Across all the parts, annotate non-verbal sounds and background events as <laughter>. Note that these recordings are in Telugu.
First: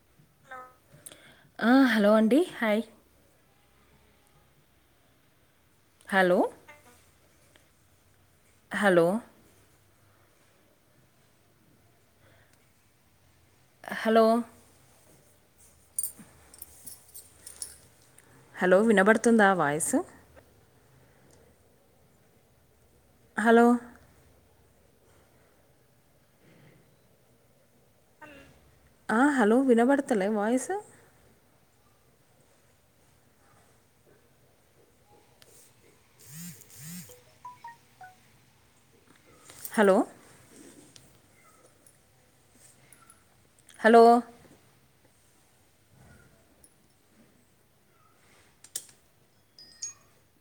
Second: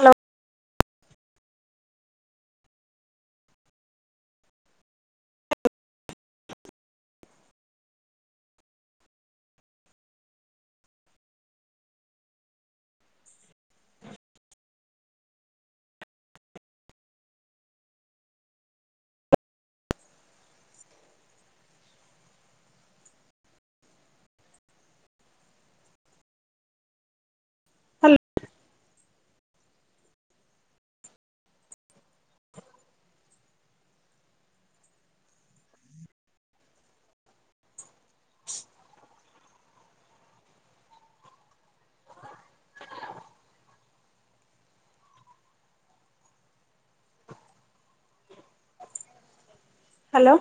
హలో అ హాలో అండి hi hello hello hello hello వినబడుతుందా వాయిస్ హలో ఆ హలో వినబడతలే వాయిస్ హలో హలో హలో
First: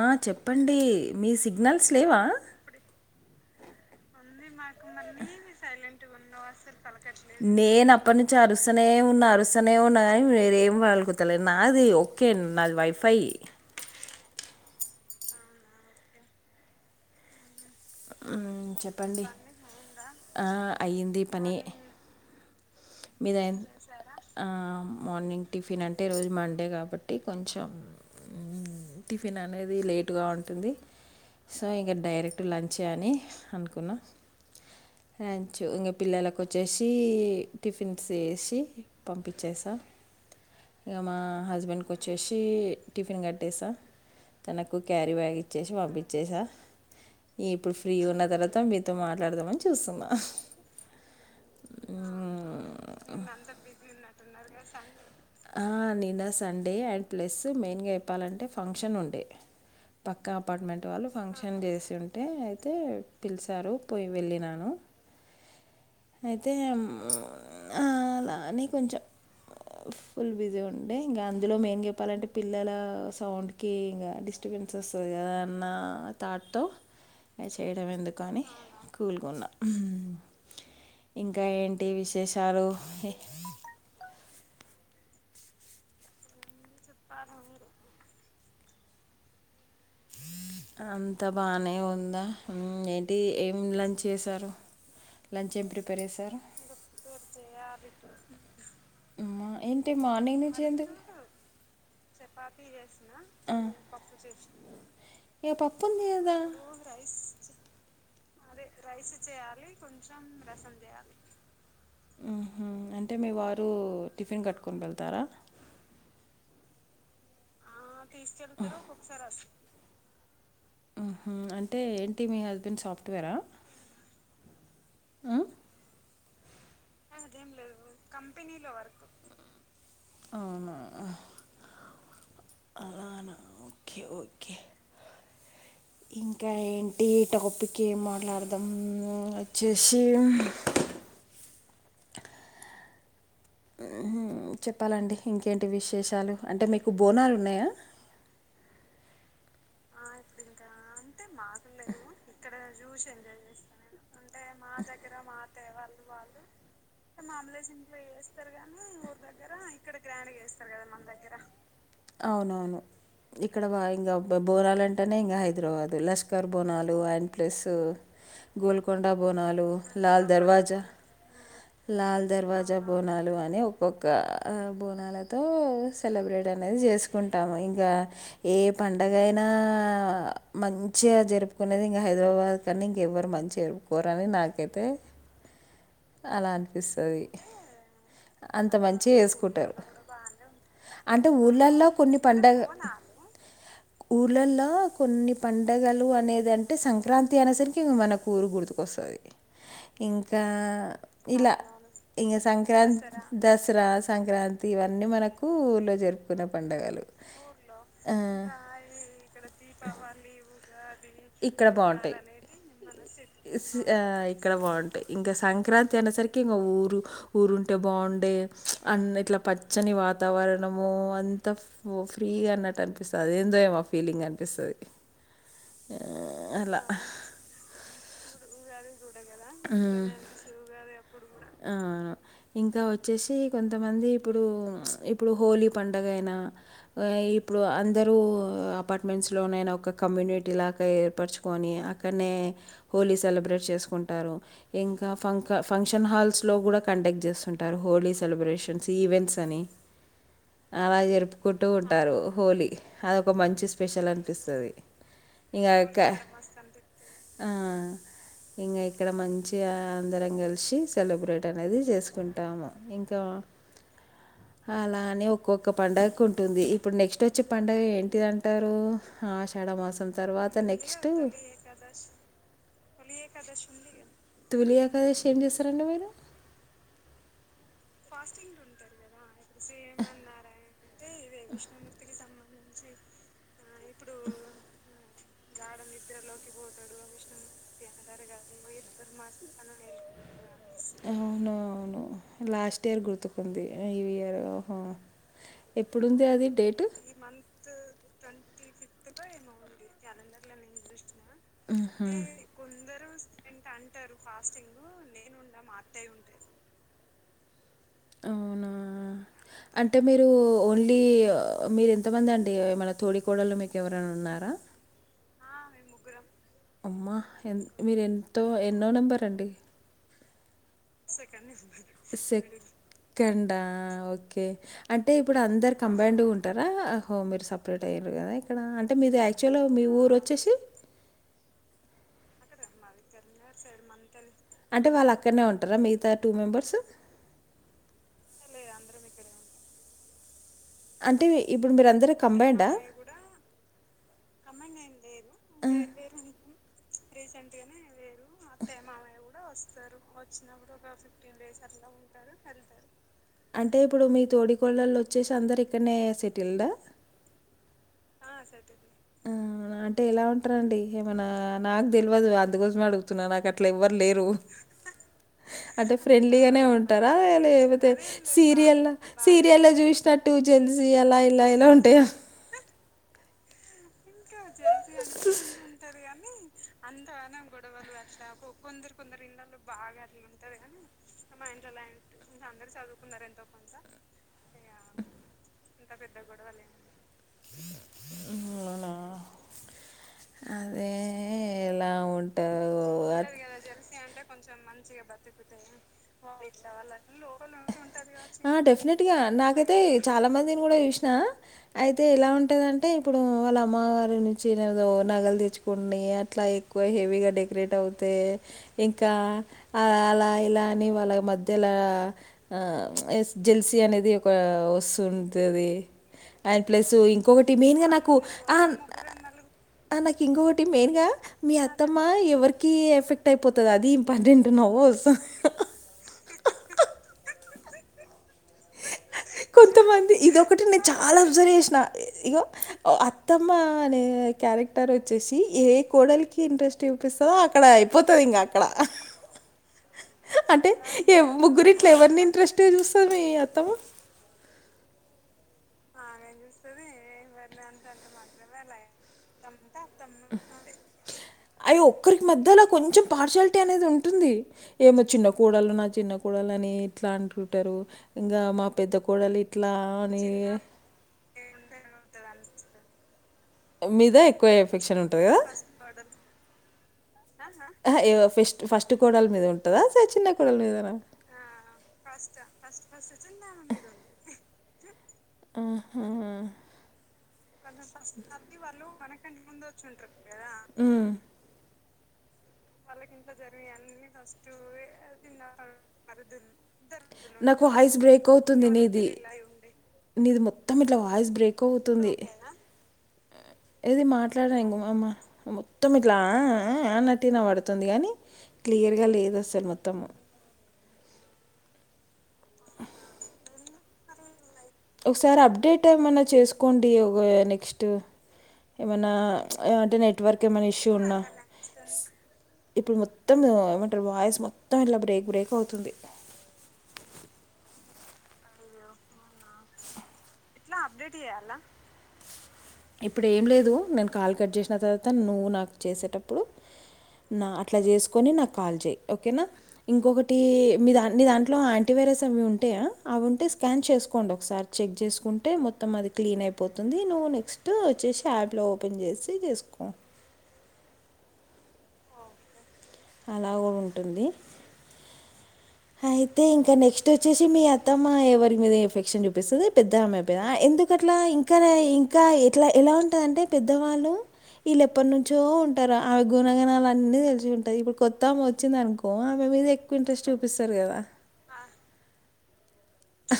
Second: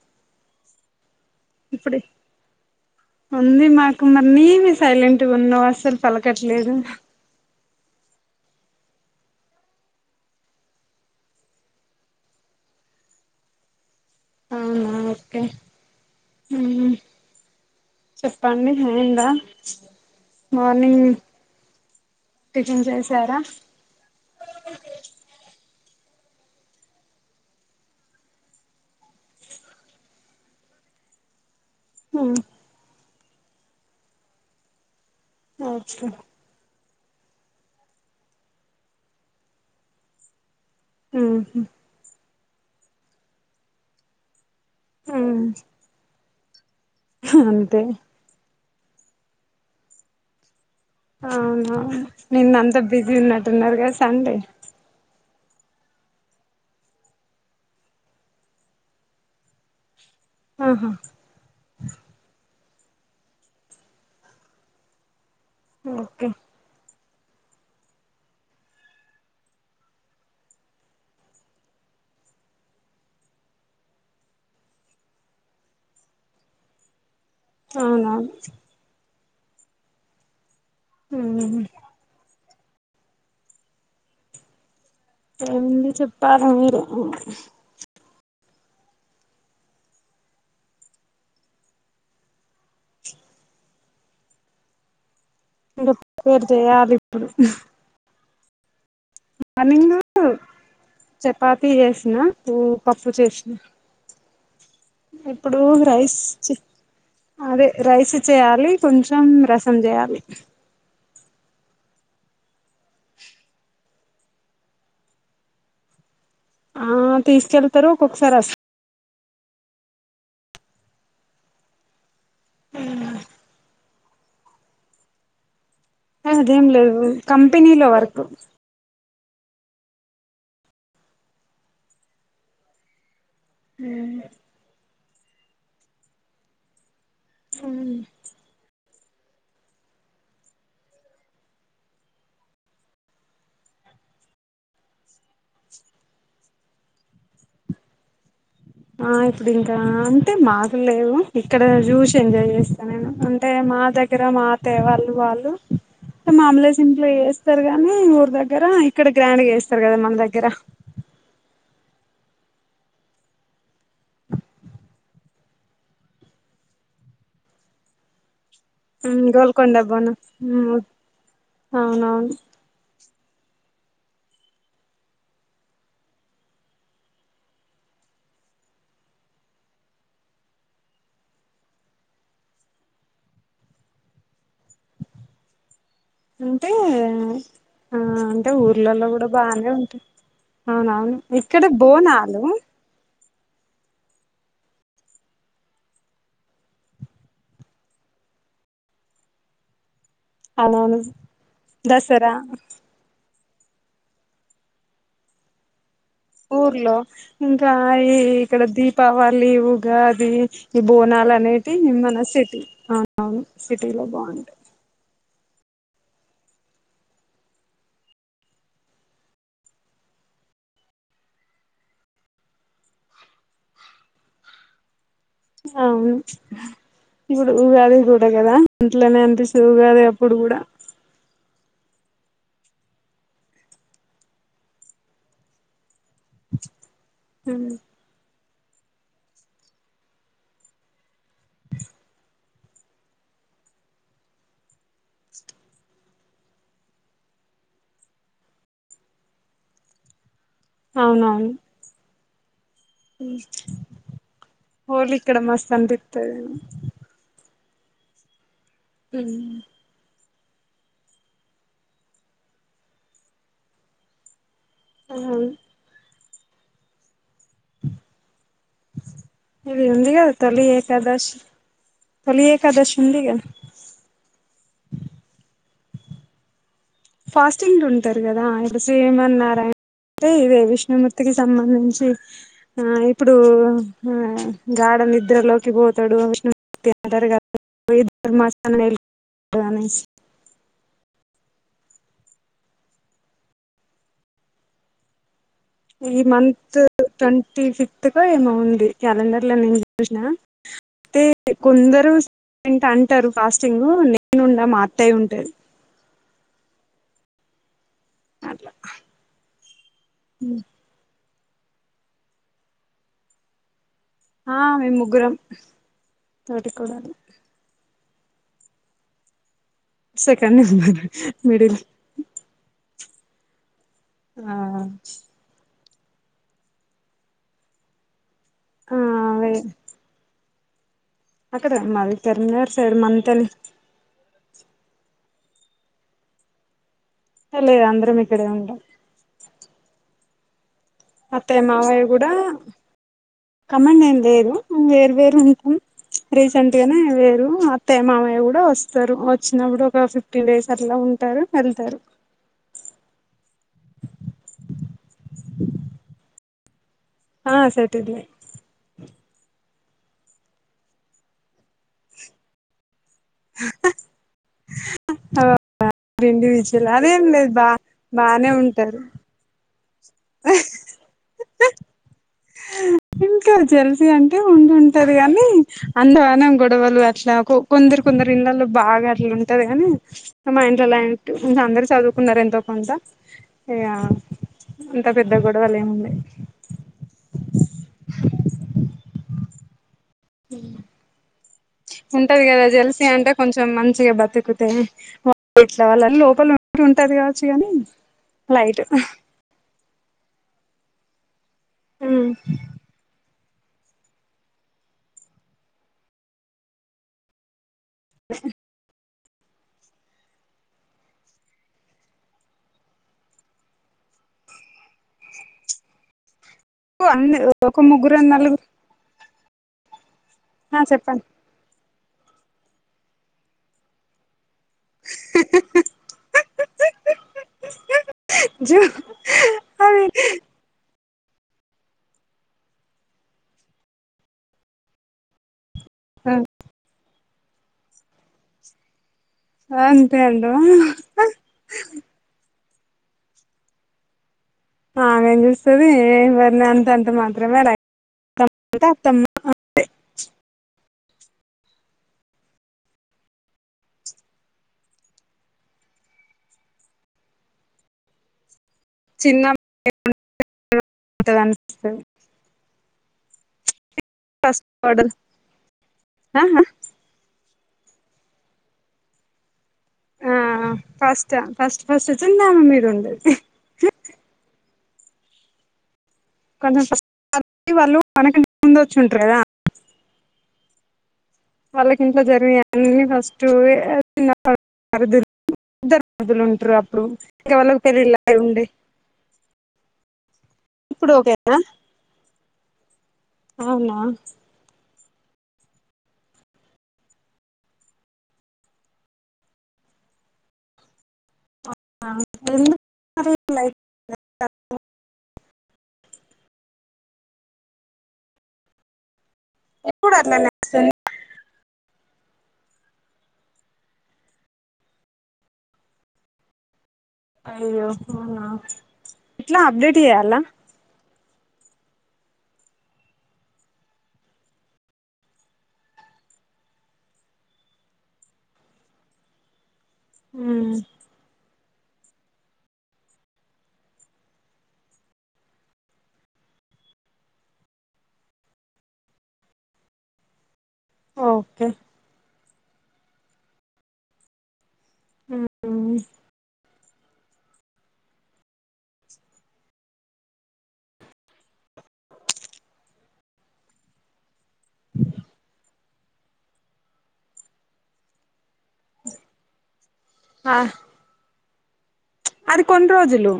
ఆ చెప్పండి మీ సిగ్నల్స్ ఇప్పుడు లేవా ఉంది మాకు మరి నీమ సైలెంట్గా ఉన్నావు అస్సలు పలకట్లేదు నేను అప్పటినుంచి అరుసనే ఉన్న అరుసనే ఉన్నా కాని మీరేమి పలుకుతా లేదు నాదియు ఓకే నాది వైఫై అవునా ఓకే మ్మ్ హ్మ్. చెప్పండి చెప్పండి. అయిందా ఆ! మార్నింగ్ అయ్యింది టిఫన్ చేసి మీరు <unintelligible> ఆ మార్నింగ్ టిఫిన్ అంటే రోజు మండే కాబట్టి కొంచెం టిఫిన్ అనేది లేటుగా ఉంటుంది సో ఇంక మ్మ్ డైరెక్ట్ లంచ అని అనుకున్నా లంచ్ ఇంక ఓకే పిల్లలకు వచ్చేసి టిఫిన్స్ చేసి పంపించేసా ఇక మా మ్మ్ హస్బెండ్ కు వ వచ్చేసి టిఫిన్ కట్టేసా తనకు క్యారీ హు బ్యాగ్ ఇచ్చేసి పంపించేసా ఇప్పుడు అంతే ఫ్రీ ఉన్న తర్వాత మీతో మాట్లాడదామని చూస్తున్నా అవునా నిన్న అంతా బిజీ ఉన్నట్టున్నారుగా సండే ఆ నిన్న సండే అండ్ ప్లస్ మెయిన్ గా చెప్పాలంటే ఫంక్షన్ ఉండే పక్కా అపార్ట్మెంట్ ఆహా వాళ్ళు ఫంక్షన్ చేసి ఉంటే అయితే పిలిచారు పోయి వెళ్ళినాను ఓకే అయితే అలాని కొంచెం ఫుల్ బిజీ ఉండే ఇంకా అందులో మెయిన్ చెప్పాలంటే పిల్లల సౌండ్ కి ఇంకా డిస్టర్బెన్స వస్తుంది కదా అన్న థాట్తో అ చేయడం ఎందుకు అవునవును అని కూలుకున్నాం ఇంకా మ్మ్ ఏంటి విష్ చేసారు ఎంది చెప్పారు మీరు హ అంత బానే ఉందా ఉమ్మ్ ఏంటి ఏం లంచ్ చేసారు ఇంకా ప్రిపేర్ చెయాలి ఇప్పుడు ఉమ్ ఏంటి మార్నింగ్ నుంచి ఎందుకు చపాతి ఎస్ చపాతి చేసిన పప్పు చేసి ఇప్పుడు రైస్ చి అదే రైస్ చెయాలి రైస్ చేయాలి కొంచెం రసం చేయాలి ఆహా అంటే మీ వారు టిఫిన్ కట్టుకొని వెళ్తారా ఆ తీసుకెళ్తారు ఒక్కొక్కసారి అస సరస్ ఆహా అంటే ఏంటి మీ హస్బెండ్ సాఫ్ట్వేరా ఆ అదేం లేదు కంపెనీలో వర్క్ ఆ అవునా అనా ఓకే ఓకే ఇంకా ఏంటి టాపిక్ ఏం మాట్లాడదాం ఉమ్ వచ్చేసి ఉమ్ చెప్పాలండి ఇంకేంటి విశేషాలు అంటే మీకు బోనాలు ఉన్నాయా? ఆ ఇప్పుడు ఇంకా అంటే మాకు లేవు ఇక్కడ చూసి ఎంజాయ్ చేస్తా నేను అంటే మా దగ్గర మా త్తయ్య వాళ్ళు వాళ్ళు మాములే సింపులుగా చేస్తారు గాని ఊరు దగ్గర ఇప్ ఇక్కడ గ్రాండ్గా చేస్తారు కదా మన దగ్గర అవునవును ఇక్కడ వా ఇంగాబ్బబ్ బోనాలు అంటేనే ఇంగా హైదరాబాదు లష్కర్ బోనాలు అండ్ ప్లస్ గోల్కొండ బోనాలు గోల్కొండ బోనం లాల్ దర్వాజా లాల్ అవునవును దర్వాజా పజ బోనాలు అని ఒక్కొక్క అ బోనాలతో సెలబ్రేట్ అనేది చేసు కుంటాము ఇంకా ఏ పండగ ఇకైనా మంచిగా జరుపుకునేది ఇంగా హైదరాబాద్ కనీ ఇంక ఎవ్వరు మంచిగా కోరని నాకైతే అలా అంటే అనిపిస్తది ఆ అంటే అంత ఊర్లలో మంచిగా కూడా బానే ఏసుకుంటారు ఉంటాయి అవునవును అంటే ఇక్కడ ఊళ్ళల్లో కొన్ని బోనాలు పండగ ఊర్లల్లో కొన్ని పండుగలు అనేది అంటే సంక్రాంతి అనేసరికి మనకు ఊరుకూడదు. వస్తది ఇంకా అవునవును ఇలా దసరా ఇగ సంక్రా దసరా సంక్రాంతి ఇవన్నీ మనకు ఊర్లో జరు ఊర్లో ఇంకా ఈ ఇక్కడ దీపావళి ఉగాది ఇక్కడ బోనాలనేటియి బాగుంటాయి మన సిటీ ఆ ఆ సిటీ ఆ లో బాగుంటాయి ఇక్కడ ఇంకా సంక్రాంతి అనే సరికి ఇంగ ఊరు ఊరుంటే బాగుండే అన్ని ఇట్లా పచ్చని వాతావరణము అంత ఓ ఫ్రీగా అన్నట్టు అనిపిస్తది అదేందో ఏమో ఫీలింగ్ అనిపిస్తది అవును ఇప్పుడు ఉగాది కూడా కదా ఇంట్లనే అనిపిస్తది ఉగాది అప్పుడు కూడా ఆ ఇంకా వచ్చేసి కొంతమంది ఇప్పుడు చ్మ్ ఇప్పుడు హోలీ పండగయినా ఆ ఇప్పుడు అందరూ అపార్ట్మెంట్స్ లోనేన ఒక కమ్యూని టిలాగా ఏర్పరుచుకొని అక్కడనే హోలీ సెలబ్రేట్ చేసుకుంటారు. ఇంకా ఫం ఫంక్షన్ హాల్స్ లో కూడా కండక్ట్ చేస్తుంటారు హోలీ సెలబ్రేషన్స్ ఈవెంట్స్ అని అలా అవునవును జరుపుకుంటూ ఉంటారు హోలీ అదొక మంచి స్పెషల్ అనిపిస్తది హోలీ ఇక్కడ ఇంగా మస్తు ఆ అక్క అనిపిత్తది ఆ ఇంగా ఇ ఇక్కడ మంచిగా అందరం కలిషి సెలబ్రేట్ అనేది చేసుకుంటాము ఇంకా అలాని అవును ఒక్కొక్క పండగకు ఉంటుంది ఇప్పుడు నెక్స్ట్ వచ్చే పండగ ఏంటిది అంటారు ఇది ఆషాఢమాసం ఉంది కదా తొలి ఏకాదశ్ తొలి ఏకాదశి ఉందిగా తొలి ఏకాదశి ఏం చేస్తారండి మీరు ఫాస్టింగ్ లు ఉంటారు కదా ఇప్పుడు సేమ్ న్నా ఆరాయణ అంటే ఇదే విష్ణుమూర్తికి సంబంధించి ఆ ఇప్పుడు హ ఘాడా నిద్రలో తిరుగిపోతాడు విష్ణుమూర్తి అంటారు కదా ఇ ధర్మాసన <unintelligible> అనేసి ఆ అవును అవును లాస్ట్ ఇయర్ గుర్తుకుంది ఈ ఇయర్ ఓహొ ఈ మంత్ ట్వంటీ ఫిఫ్త్ కో ఏమో వుంది క్యాలెండర్ లో నేను చూసిన అతే కొందరు ఉహు <unintelligible> అంటరు ఫాస్టింగ్ నేనుండ మా అత్తయ్య ఉంటది అవునా అట్లా అంటే మీరు ఓన్లీ ఆ మీరు ఎంతమంది అండి ఏ మన తోడి కోడలు మీకు ఎవరన్న ఉన్నారా ఆ మేము ముగ్గురం తోటి కోడళ్ళు మీరు ఎంతో ఎన్నో నెంబర్ అండి సెకండ్ మిడిల్ సెకకడా ఓకే ఆ అంటే ఇప్పుడు అందరి కంబైండ్గా ఉంటారా ఆ ఒ మీరు సపరేట్ అయ్యరు కదా ఇక్కడ ఆ అంటే మీది అదే యాక్చువల్గా మీ ఊరు వచ్చేసి అక్కడ మాది కరంనగర్ సైడ్ మన్తెలి అంటే వాళ్ళు అక్కడనే ఉంటారా మిగతా టూ మెంబర్స్ హే లేదు అందరం ఇక్కడే ఉంటాం అంటే అత్తయ్య ఇప్పుడు మావయ్య మీరందరూ కూడా కంబైండా కమాండ్ ఏం లేరు వేరు వేరు ఉంట్నం ఉంటాం. రీసెంట్ గానే వేరు అత్తయ్య మామయ్య కూడా వస్తారు వచ్చినప్పుడు ఒక ఫిఫ్టీన్ డేస్ అట్లా ఉంట టరు వెళ్తరు అంటే ఇప్పుడు మీ తోడి కోడళ్ళు వచ్చేసి అందరు ఇక్కడనే సెటిల్డా ఆ సట్దిడే ఆ అంటే ఎలా ఉంటారంండి ఏమనా నాకు తెలియదు అందుకోసమే అడుగు తున్నా నాకు అట్లా ఎవ్వరులేరు అంటే ఫ్రెండ్లీగానే ఇండివిజువల్ ఉంటారా అదేం లేదు బా లేకపోతే బానే సీరియల్ ఉంటారు సీరియల్ చూసినట్టు జల్సి అలఎలా ఇలా ఉంటాయా తే జల్సి అంటే ఉంటుటది గని అంతగనం గొడవలు అట్లా కొందరు కొందరు ఇంలలో బాగా అట్లు ఉంటది కాని మా ఇంట్లో అలాంటి అందరు చదువుకున్నారు ఎంతో కొంత ఇగ అంత పెద్ద గొడవలేముండై మన అదే ఎలా ఉంటది కదా ఉంటుందో జల్సీ అంటే కొంచెం మంచిగా బతుకుతే ఇట్ల వాళ్ళ లోపల ఉ ఉంటే ఉంటది కావచ్చు గానీ లైట్ తే చాలా మందిని కూడా చూసిన అయితే ఎలా ఉంటాదింటే ఇప్పుడు వాళ్ళ అమ్మవారు మేం చీరలు నగలు తేచ్చుకుని అట్లా ఎక్కువ హెవీగా డెకరేట్ అవుతే ఇంకా అ అలా ఇలాని వాళ్ళ మధ్యలా ఆ ఎ జెల్సీ అనేది ఒక వస్తు ఉంతది అండ్ ప్లస్ అన్ని ఇంకొకటి మెయిన్ ఒక గా నాకు ముగ్గురు ఆ నలుగురు ఆ నాకు ఇంకొకటి ఆ మెయిన్ గా చెప్పండి మీ అత్తమ్మ ఎవరికిీ ఎఫెక్ట్ అయిపోతది అది ఇంపార్టెంట్ నవొస్తది జో అవి కొంతమంది ఇదొకటి నేను చాలా అబ్జర్వ్ చేసిన ఇగో అత్తమ్మ అనే క్యారెక్టర్ వచ్చేసి ఏ కోడలికి ఇంట్రెస్ట్ చూపిస్తదో అక్కడ అయిపోతది ఇంగా అక్కడ అంతే అంటవ అంటే ముగ్గురు ఇట్ల ఎవరిని ఇంట్రెస్ట్ టెలిస్తది మీ ఆత్తమ ఆమెం చూస్తది ఏవరిని అంత అంత మాత్రమే అమ్ అంతే అవి ఒక్కరికి మధ్యలో కొంచెం పార్షాలిటీ అనేది ఉంటుంది ఏమో చిన్న కోడలు నా చిన్నకోడలు అని ఇట్లా అంటుంటారు ఇంకా మా పెద్ద కోడలు ఇట్లా అని కొత్తగా అనిపిస్తది కొత్తగా అనిపిస్తుంది ఎనిమిది ఆ ఆ ఫెస్ట్ ఫస్ట్ కోడలి మీద ఉంటదా స చిన్న కోడల ఆ మీదనా ఫస్ట్ ఫస్ట్ ఫస్ట్ వచ్చిందామ మీద ఉంటది ఆహా <unintelligible> వాళ్ళు మనకంటే ముందు వచ్చి ఉంటారు కదా హ్మ్ వాళ్ళకి ఇంట్లో జరిగే వాళ్ళకి ఇంట్లో జరిగే అన్ని ఫస్ట్ మరుదులు తిన్నా ఇద్దరు మరుదులు ఉంటారు పరిధుంది అప్పుడు ఇంకా నాకు వాళ్ళకి హైస్ పెళ్ళిళ్ళు బ్రేక్ అయి ఉండే అవుతుంది నీది నీది మొత్తం ఇట్లా ఇప్పుడు వాయిస్ ఓకేనా బ్రేక్ అవుతుంది అవునా ఏది మాట్లాడ ఇంగమ్మ మొత్తం ఇట్లాఆఆఆ టీనా పడుతుంది కానీ క్లియర్గా లేదు అసలు మొత్తము ఆ ఏంది <unintelligible> లైక్ ఒకసారి అప్డేట్ ఏమన్నా చేసుకోండి ఒగ నెక్స్ట్ ఏమైనా అంటే ఎప్పుడు నెట్వర్క్ అట్లనే ఏమైనా ఇష్యూ ఉన్నా ఇప్పుడు మొత్తం ఏమంటారు వాయిస్ మొత్తం ఇట్లా బ్రేక్ బ్రేక్ అవుతుంది ఇట్లా అప్డేట్ ఇయ్యాలా ఇట్లా అప్డేట్ ఇయాలా ఇప్పుడు ఏం లేదు నేను కాల్ కట్ చేసిన తర్వాత నువ్వు నాకు చేసేటప్పుడు నా అట్ల చేసుకుని నాకు కాల్ చెయ్ ఇంకొకటి మ్మ్ మీ దా నీ దాంట్లో యాంటీవైరస్ అవి ఉంటాయా అవి ఉంటే స్కాన్ చేసుకోండి ఒకసారి చెక్ చేసుకుం అంటే మొత్తం అది క్లీన్ అయిపోతుంది నువ్వు నెక్స్ట్ వచ్చేసి యాప్లో ఓపెన్ చేసి చేసుకో ఓకే అలాగో ఉంటుంది హ్మ్ అయితే ఇంకా నెక్స్ట్ వచ్చేసి మీ అత్తమ్మ ఎవరి మీద ఎఫెక్షన్ చూపిస్తది పెద్ద అమ్మాయి పైన ఎందుకట్లా ఇం ఇంకా ఇంకా ఎట్లా ఎలా ఉంటదంటే పెద్దవాళ్ళు వీళ్ళ ఎప్పటినుంచో ఉ ఆమె గుణగణాలు అన్ని తెలిసి ఉంటాయి ఇప్పుడు కొత్త ఆమే వచ్చింది అనుకో ఆమె మీద ఎక్కువ ఇంట్రెస్ట్ ఆ పిస్తాది కదా అది కొన్ని రోజు లో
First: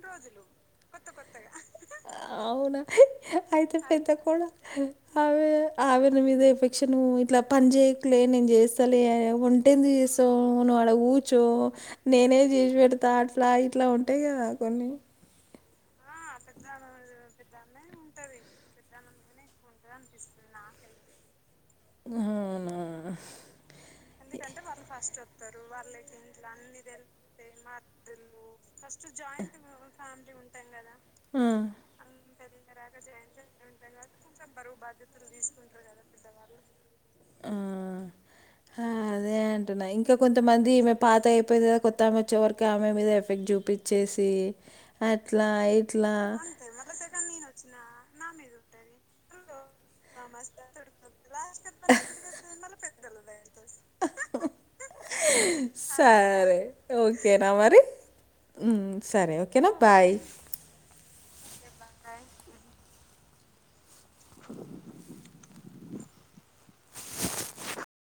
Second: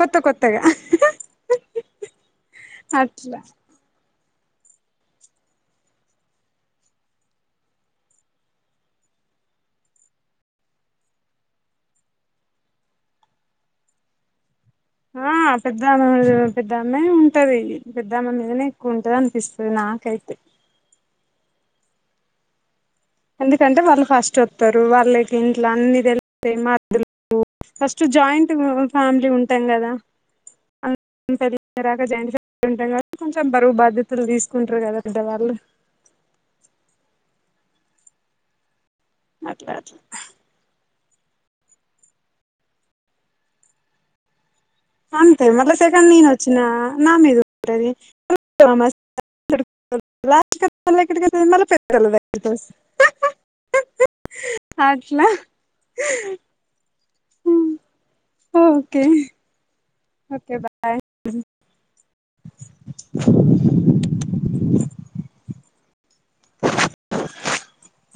కొత్త కొత్తగా అవునా అట్లా అయితే పెద్ద కొడా ఆవి ఆవిడ మీద ఎఫెక్షన్ ఇట్లా పని చేయకు లే నేను చేస్తాలే ఎందుకు చేస్తావ్ నువ్ నువ్వు ఆడ కూచో నేనే చేసి పెడతా అట్లా ఇట్లా ఉంటే టే అదని ఆ పెద్ద అమ్మ మీదే పెద్ద అమ్మయి ఉంటది పెద్ద అమ్మ మీదనే ఎక్కువ ఉంటది అనిపిస్తుంది నాకైతే ఊహూ అవునా ఎందుకంటే వాళ్ళు ఫస్ట్ వస్తారు వాళ్ళకి ఇంట్లో అన్ని తెలుస్తా మ ఫస్ట్ జాయింట్ ఫ్యామిలీ ఉంటాం కదా అ ఆ <unintelligible> జాయింట్ ఫ ఉంటాం కాబట్టి కొంచెం బరువు బాధ్యతలు తీసుకుంటారు కదా పెద్ద వాళ్ళు ఆ అదే అట్లా అంటున్నా అట్లా ఇంకా కొంతమంది ఈమె పాత అయిపోయింది కదా కొత్త ఆమె వచ్చే వరకు ఆమె మీద ఎఫెక్ట్ చూపిచ్చేసి అంతే అట్లా మళ్ళా సెకండ్ ఇట్లా నేను వచ్చిన నా మీద ఉంటది <unintelligible> లాస్ట్ కతే మళ్ళ ఎక్కడికి వెళ్తది మళ్ళ పెద్దోళ్ళ దగ్గరికి అస్ అట్ల ఓకే నా మరి సరే ఓకేనా బాయ్ ఎబా